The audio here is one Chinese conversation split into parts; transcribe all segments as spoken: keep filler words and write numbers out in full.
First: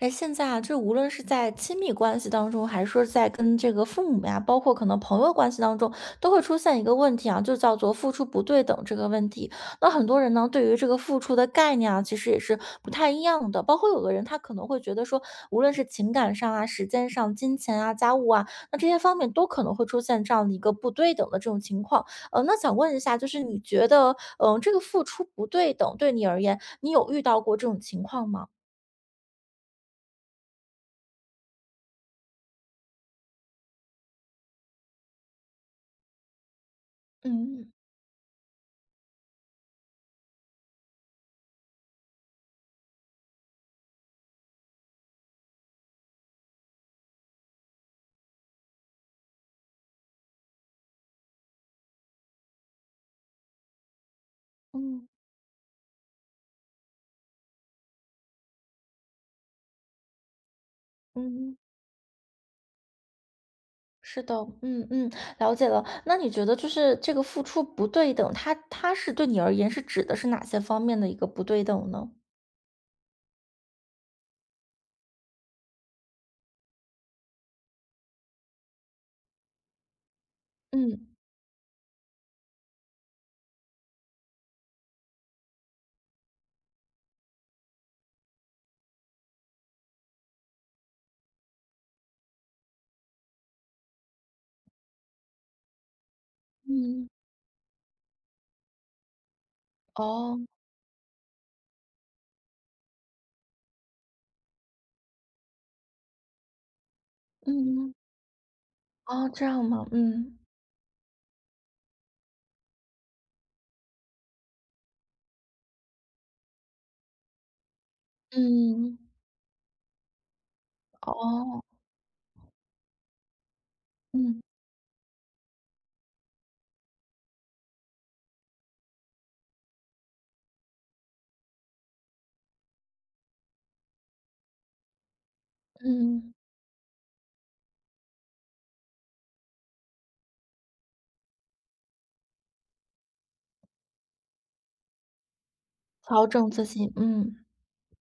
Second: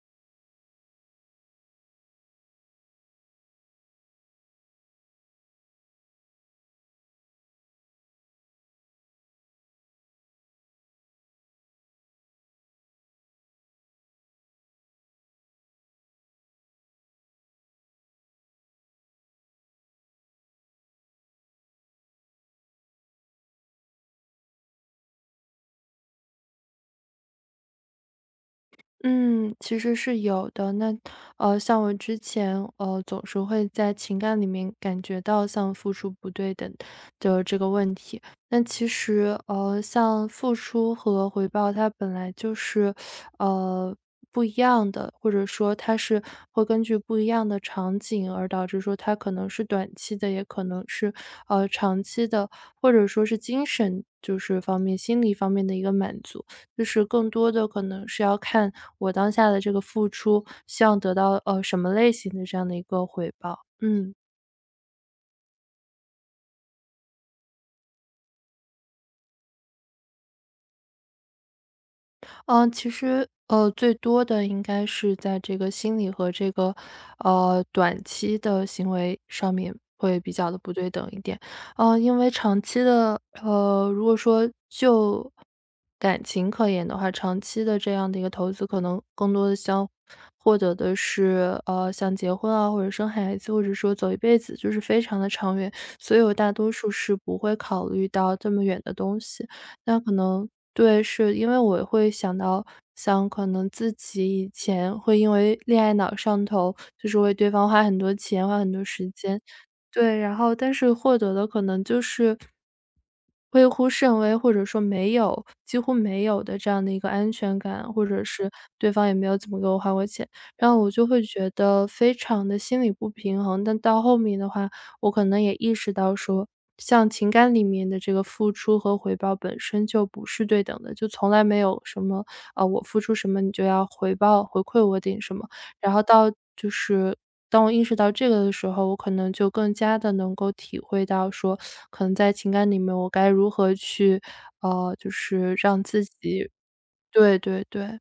哎，现在啊，这无论是在亲密关系当中，还是说在跟这个父母呀，包括可能朋友关系当中，都会出现一个问题啊，就叫做付出不对等这个问题。那很多人呢，对于这个付出的概念啊，其实也是不太一样的。包括有的人他可能会觉得说，无论是情感上啊、时间上、金钱啊、家务啊，那这些方面都可能会出现这样的一个不对等的这种情况。呃，那想问一下，就是你觉得，嗯、这个付出不对等对你而言，你有遇到过这种情况吗？嗯，其实是有的。那呃，像我之前呃，总是会在情感里面感觉到像付出不对等的这个嗯问题。那其实呃，像付出和回报，它本来就是呃不一样的，或者说它是会根据不一样的场景而导致说它可能是短期的，也可能是呃长期的，或者说是精神就是方面、嗯心理方面的一个满足。就是更多的可能是要看我当下的这个付出，希望得到，嗯，呃，什么类型的这样的一个回报。嗯。是的，嗯嗯，了解了。那你觉得就是这个付出不对等，它它是对你而言是指的是哪些方面的一个不对等呢？嗯，其实，呃，最多的应该是在这个心理和这个，呃，短期的行为上面会比较的不对等嗯一点。呃，因为长期的呃，如果说就感情可言的话，长期的这样的一个投资，可能更多的想获得的是，呃，像结婚啊，或者生孩子，或者说走一辈子，就是非常的长远，所以我大多数嗯，是不会考虑到这么远的东西。那可哦，能对，是因为我会想到，想可能自己以前会因为恋爱脑上头，就是为对方花嗯很多钱、花很多时哦，间，这样吗？对，嗯然后但是获得的可能就是微乎甚微，或者说没有，几乎没有的这样的一个安全感，或者是对嗯，方也没有怎么给我花过钱，然后我就会觉哦，得非常的心理不平衡。但到后面嗯的话，我可能也意识到说，像情感里面的这个付出和回报本身就不是对等的，就从来没有什么，啊，我付出什么你就要回报回馈我点什么。然后到嗯，就是当我意识到这个的时候，我可能就更加的能够体会到说，可能在情感里面我该如何去，呃，就是让自调整己自己，嗯。对对对。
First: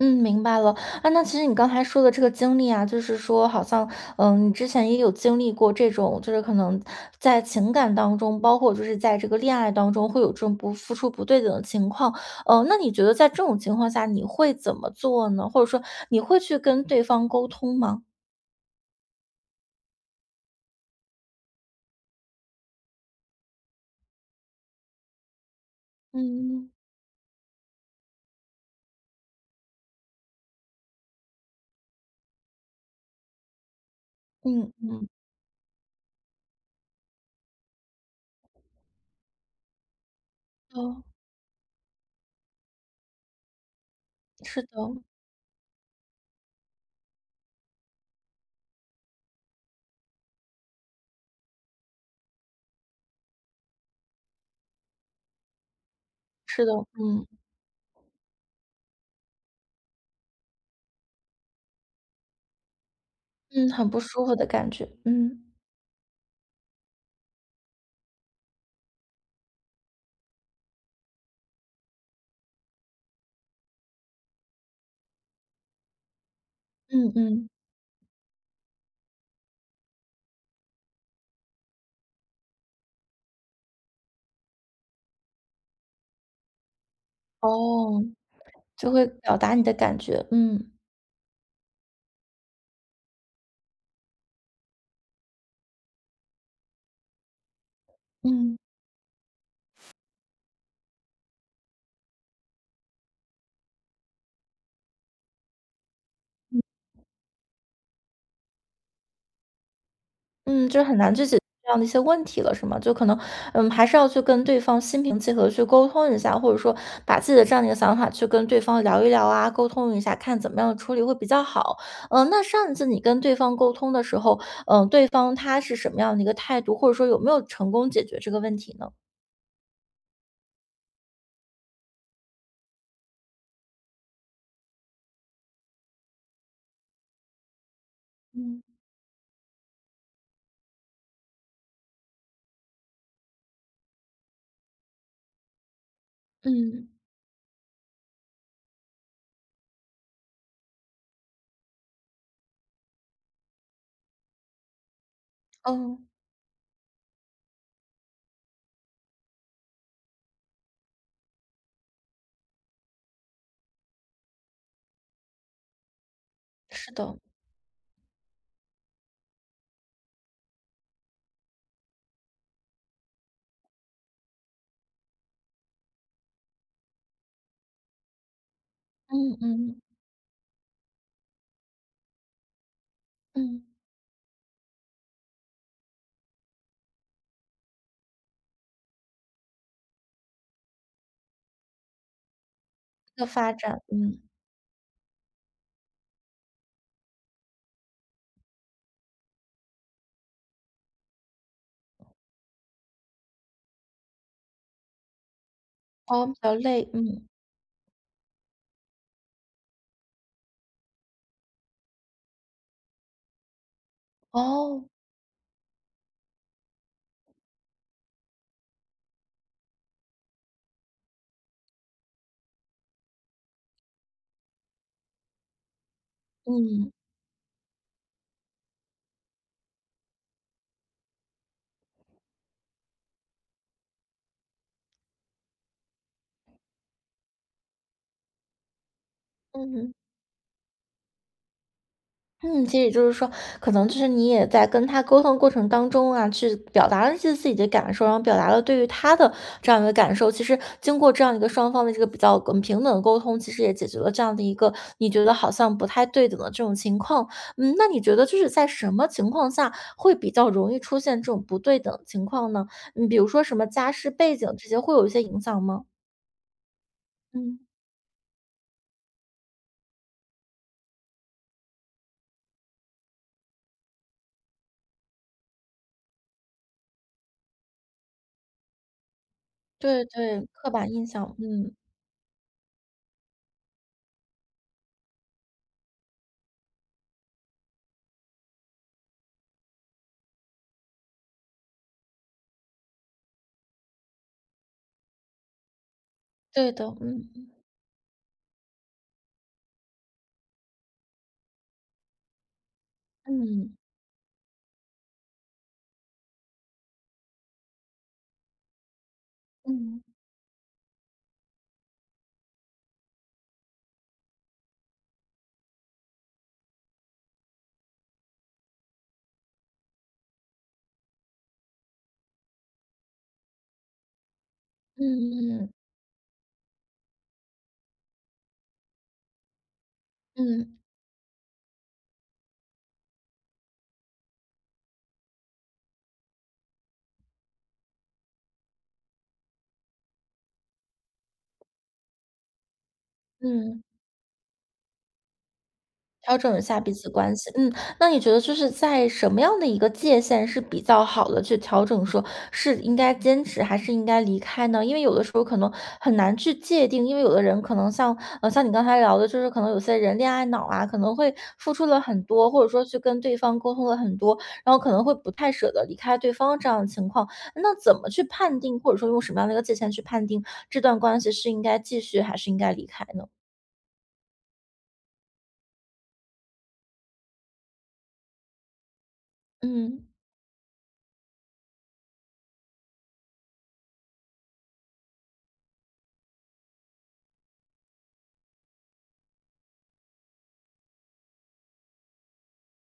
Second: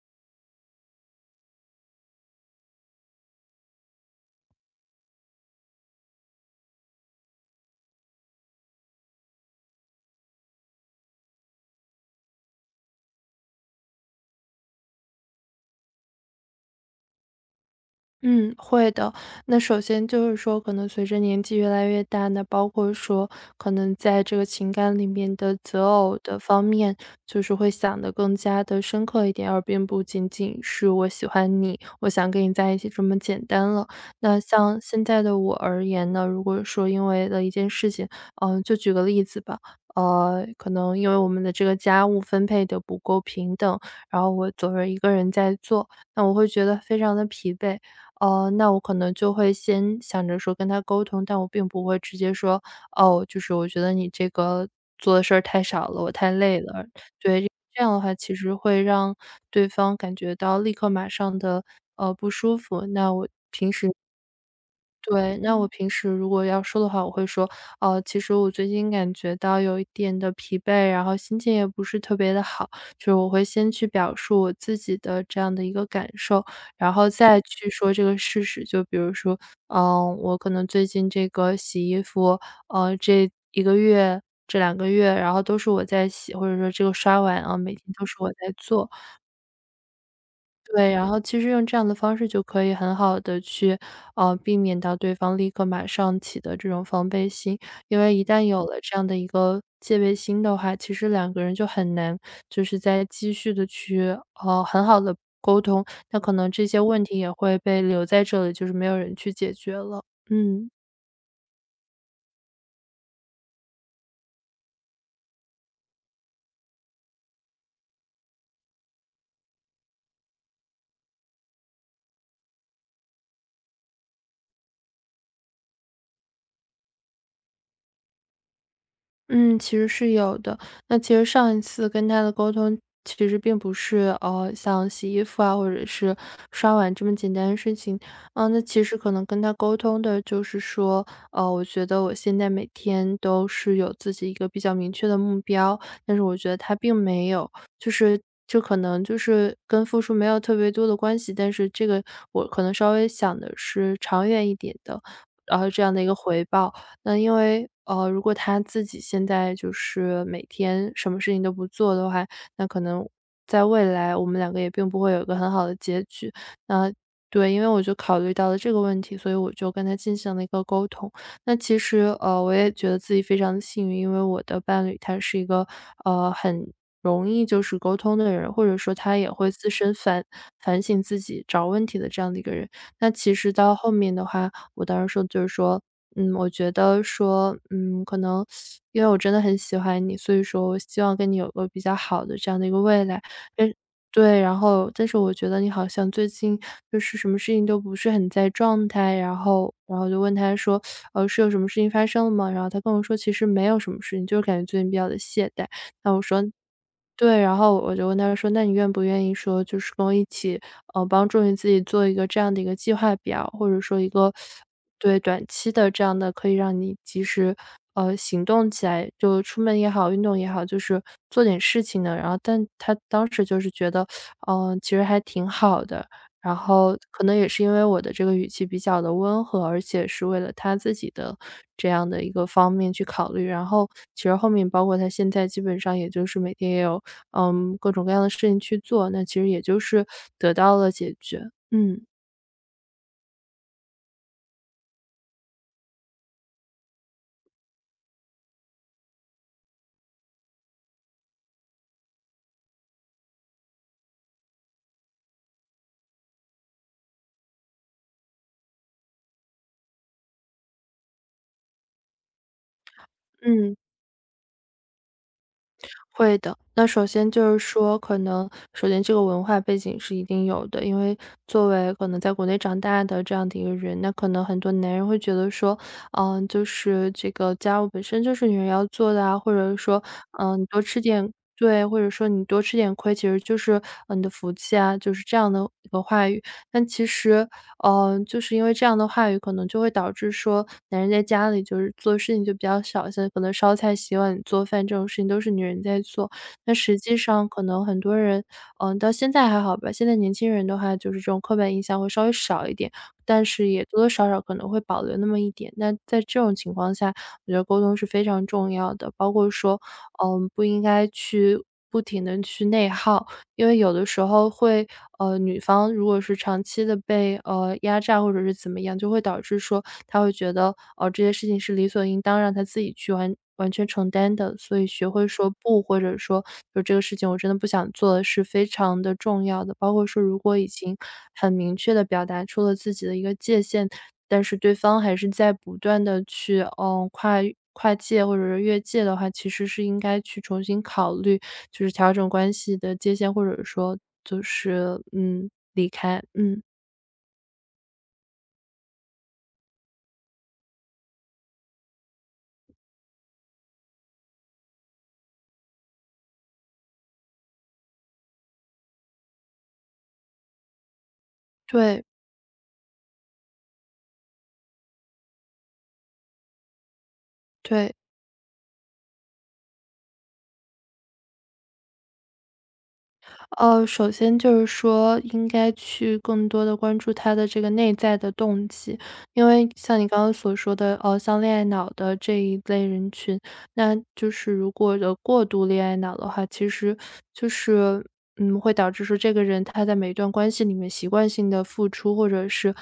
嗯，明白了。啊，那其实你刚才说的这个经历啊，就是说好像，嗯，你之前也有经历过这种，就是可能在情感当中，包括就是在这个恋爱当中，会有这种不付出不对等的情况。呃，那你觉得在这种情况下，你会怎么做呢？或者说你会去跟对方沟通吗？嗯，会的。那首先就是说，可能随着年纪越来越大，那包括说，可能在这个情感里面的择偶的方嗯面，就是会想得更加的深刻一点，而并不仅仅是我喜欢你，我想跟你在一起这么简单了。那嗯像现嗯，在的我而言呢，如果说因为了一件事情，嗯，就举个例子吧，呃，可能哦，因为我们的这个家务分配的不够平等，然后我是的，总是一个人在做，那我会觉得非常的疲惫。哦，那我可能就会先想着说跟他沟通，但我并不会直接说，哦，就是我觉得你这个做的事儿太少了，我太累是的，了。嗯这样的话其实会让对方感觉到立刻马上的呃不舒服，那我嗯，很不舒服的感觉。对，嗯那我嗯平时如果要说的话，我会说，呃，其实我最近感觉到有一点的疲惫，然后心情也不是特别的好，就是我会先去表述我自己的这样的一个感受，然后嗯再嗯，去说这个事实。就比如说，嗯，我可能最近这个洗衣服，呃，这一个月、这两个月，然后都是我在洗，或者说这个刷碗啊，每天哦，都是我在就做。会表达你的感觉。嗯对，然后其实用这样的方式就可以很好的去，呃，避免到对方立刻马上起的这种防备心。因为一旦嗯。有了这样的一个戒备心的话，其实两个人就很难就是再继续的去，呃，很好的沟通，那可能这些问题也会被留在这里，就是没有人去解决了。嗯，嗯。就是很难去解决这样的一些问题了，是吗？就可能，嗯，还是要去跟对方心平气和地去沟通一下，或者说把自己的这样的一个想法去跟对方聊一聊啊，沟通一下，看怎么样处理会比较好。嗯，那上一次你跟对方沟通的时候，嗯，对方他是什么样的一个态度，或者说有没有成功解决这个问题呢？嗯，其实是有的。那其实上一次跟他的沟通，其实并不是呃像洗衣服啊，或者是刷碗这么简单的事情。嗯、那嗯。其实可能跟他沟通的就是说，呃，我觉得我现在每天都是有自己一个比较明确的目标，但是我觉得他嗯，并没有，就是这可能就是跟付出没有特别多的关系，但是这个我可能稍微想的是长远一点的，然后这样哦，的一个回报。那因为，呃，如果他自己现在就是每天什么事情都不做的话，那可能在未来我们两个也并不会有一个很好的结局。是那的，对，因为我就考虑到了这个问题，所以我就跟他进行了一个沟通。那其实，呃，我也觉得自己非常的幸运，因为我的伴侣他是一个，呃，很容易就是沟通的人，或者说他也嗯会自嗯身反反省自己、找问题的这样的一个人。那其实嗯，到后面的话，我当时说就是说，嗯，我觉得说，嗯，可能因为我真的很喜欢你，所以说我希望跟你有个比较好的这样的一个未来。要发但展，嗯，对，然后但是我觉得你好像最近就是什么事情都不是很在状态，然后然后我就问他说，呃，是有什么事情发生了吗？然后他跟我说其实没有什么事情，就是感觉最近比较的懈怠。哦，比较累，嗯，对，然后我就问他说："那你愿不愿意说，就是跟我一起，呃，帮助你自己做一个这样的一个计划表，或者说一个哦，对，短期的这样的可以让你及时，呃，行动起来，就出门也好，运动也好，就是做点事情的。"然后但他当时就是觉得，嗯，其实还挺好的，然嗯后可能也是因为我的这个语气比较的温和，而且是为了他自己的这样的一个方面去考虑。然后其实后面包括他现在基本上也就是每天也有嗯，各种各样的事情去做，那其实也就嗯。是得到了解决。嗯，嗯，其实也就是说，可能就是你也在跟他沟通过程当中啊，去表达了一些自己的感受，然后表达了对于他的这样一个感受。其实经过这样一个双方的这个比较嗯平等的沟通，其实也解决了这样的一个你觉得好像不太对等的这种情况。嗯，那你觉得就是在什么情况下会比较容易出现这种不对等情况呢？嗯，比如说什么嗯，家世背景这些会有一些影响吗？会的。那首先就嗯，是说，可能首先这个文化背景是一定有的，因为作为可能在国内长大的这样的一个人，那可能很多男人会觉得说，嗯，就是这个家务本身就是女人要做的啊，或者说，对对，嗯，刻多板吃印点象，嗯，对，或者说你多吃点亏，其实就是，呃，你的福气啊，就是这样的一个话语。但其实嗯，就是因为这样的话语可能就会导致说，男人在家里就是做事情就比较少小心，可能烧菜、洗碗、做饭这种事情都是女人在做。对那的，实际嗯上嗯可能很多人，嗯、到现在还好吧，现在年轻人的话就是这种刻板印象会稍微少一点，但是嗯也多多少少可能会保留那么一点。那在这种情况下，我觉得沟通是非常重要的，包括说，嗯嗯。嗯、不应该去。不停的去内耗，因为有的时候会呃，女方如果是长期的被，呃，压榨或者是怎么样，就会导致说她会觉得，哦，这些事情是理所应当让她自己去完完全承担的。所以学会说嗯不，或者说就这个事情我真的不想做是非常的重要的。包括说如果已嗯经很明确的表达出了自己的一个界限，但是对方还是在不断的去，嗯跨跨界或者是越界的话，其实是应该去重新考虑，就是调整关系的界限，或者嗯，说就是，嗯，离开，调整一嗯，下彼此关系。嗯，那你觉得就是在什么样的一个界限是比较好的去调整说，是应该坚持还是应该离开呢？因为有的时候可能很难去界定，因为有的人可能像呃像你刚才聊的，就是可能有些人恋爱脑啊，可能会付出了对，很多，或者说去跟对方沟通了很多，然后可能会不太舍得离开对方这样的情况。那怎对。么去判定，或者说用什么样的一个界限去判定这段关系是应该继续还是应该离开呢？呃，首先就是说应该去更多的关注他的这个内在的动机。因为像嗯，你刚刚所说的，呃，像恋爱脑的这一类人群，那就是如果有过度恋爱脑的话，其实就是，嗯，会导致说这个人他在每一段关系里面习惯性的付出，或者是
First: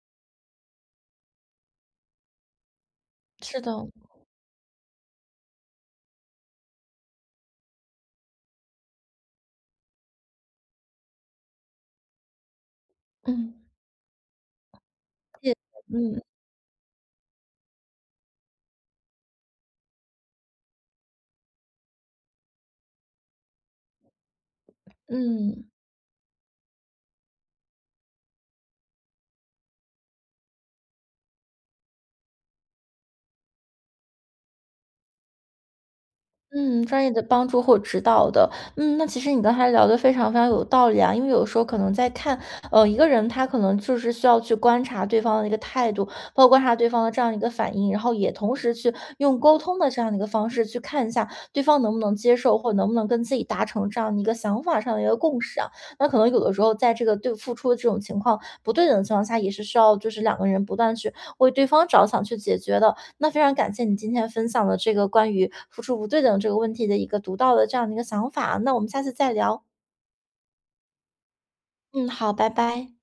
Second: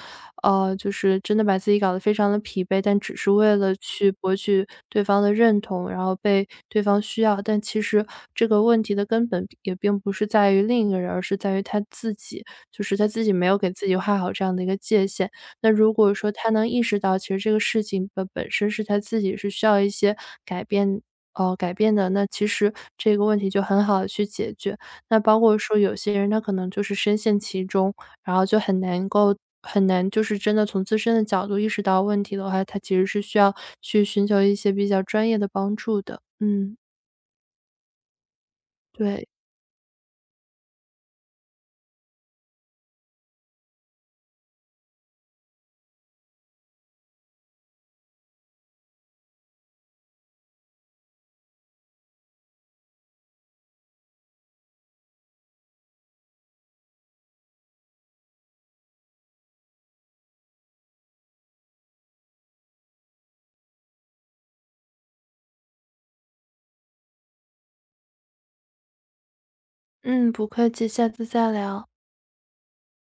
呃，就是真的把自己搞得非常的疲惫，但只是为是的。了去博取对方的认同，然后被对方需要。但其实这个问题的根本也并不是在于另一个人，而是在于他自己，就是他自己没嗯，有给自己画好这样的一个界限。谢谢那如果嗯说他能意识到，其实这个事情的本身是他自己是需要一些改变呃，改变的，那其实这个问题就很好的去解决。那包括嗯说有些人他可能就是深陷其中，然后就很难够很难就是真的从自身的角度意识到问题的话，他其实是需要去寻求一些比较专业的帮助的。嗯，嗯，专业的帮助或指导的，嗯，那其对，实你刚才聊的非常非常有道理啊，因为有时候可能在看，呃，一个人他可能就是需要去观察对方的一个态度，包括观察对方的这样一个反应，然后也同时去用沟通的这样的一个方式去看一下对方能不能接受，或者能不能跟自己达成这样的一个想法上的一个共识啊。那可能有的时候在这个对付出的这种情况不对等的情况下，也是需要就是两个人不断去为对方着想去解决的。那非常感谢你今天分享的这个关于付出不对等这个问题的一个独到的这样的一个想法，那我们下次再聊。嗯，不客气，下次再聊。嗯，好，拜拜。